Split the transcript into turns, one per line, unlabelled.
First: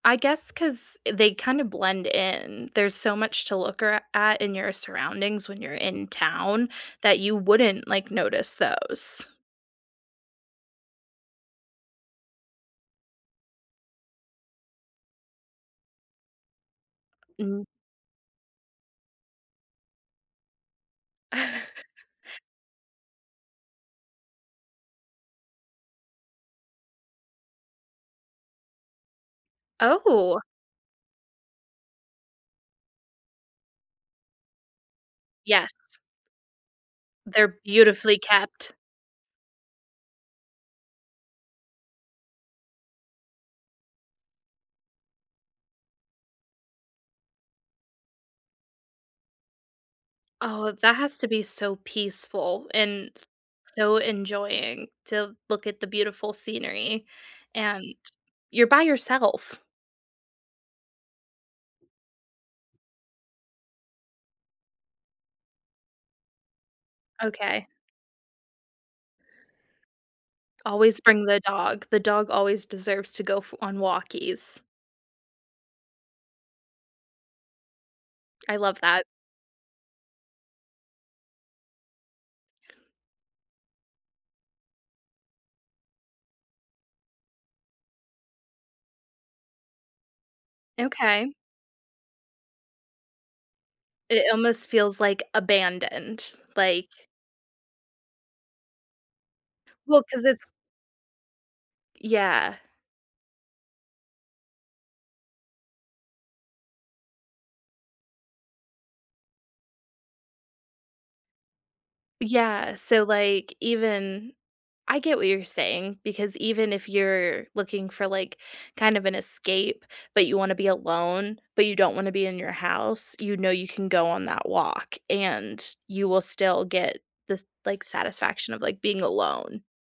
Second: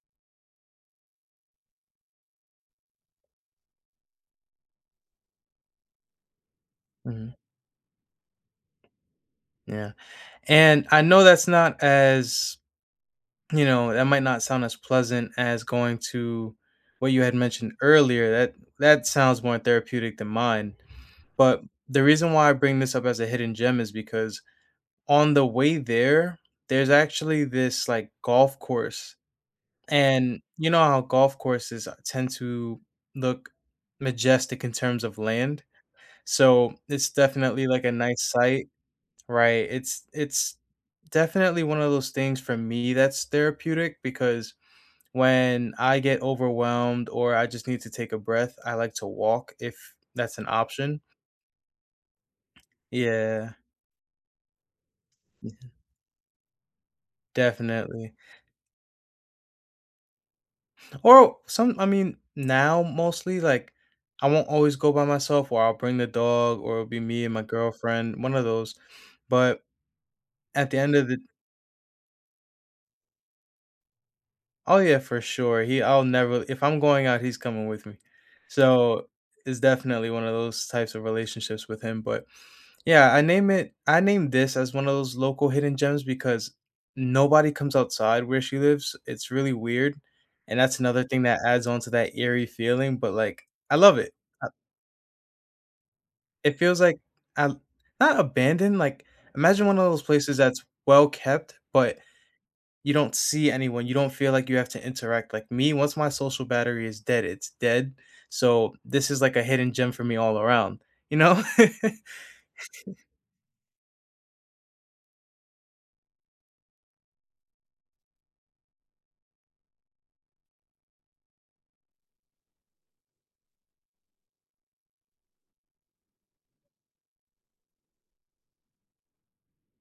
I guess 'cause they kinda blend in; there's so much to look ar at in your surroundings when you're in town that
Mhm.
you wouldn't, like, notice those.
Yeah. And I know that's not as you know, that might not sound as pleasant as going to what you had
Mm.
mentioned earlier, that that sounds more therapeutic than mine. But the reason why I bring this up as a hidden gem is because on the way there, there's actually this, like, golf course,
Oh.
and, you know how golf courses, uh, tend to look majestic in terms of land?
Yes.
So, it's
They're
definitely, like, a
beautifully
nice sight.
kept.
Right. It's it's definitely one of those things for me that's therapeutic because when I get overwhelmed or I just need to take a breath, I like to walk if that's an
Oh, that
option.
has to be so peaceful and
Yeah.
so enjoying to
Yeah.
look at the beautiful scenery, and
Definitely.
you're by yourself.
Oh! Some I mean, now mostly, like, I won't always go by myself or I'll bring the dog or it'll be me and my
Okay.
girlfriend, one of those, but, at the end
Always
of the
bring the dog; the dog always deserves to go f on walkies.
Oh, yeah, for sure; he I'll never if I'm going out, he's coming with me.
I love that.
So, it's definitely one of those types of relationships with him, but, yeah, I name it I named this as one of those local hidden gems because nobody comes outside where she lives. It's really weird, and that's another thing
Okay.
that adds on to that eerie feeling, but, like, I love it.
It
Ah
almost feels, like, abandoned,
It feels
like
like um, not abandoned, like, imagine one of those
Well, 'cause
places
it's
that's well-kept, but,
Yeah.
you don't see anyone, you don't feel like you have to interact. Like me, once my social battery is dead, it's dead. So, this is, like, a hidden gem for me all around, you know?
Yeah, so, like, even I get what you're saying because even if you're looking for, like, kind of an escape, but you wanna be alone, but you don't wanna be in your house, you know you can go on that walk and you will still get this, like, satisfaction of, like, being alone.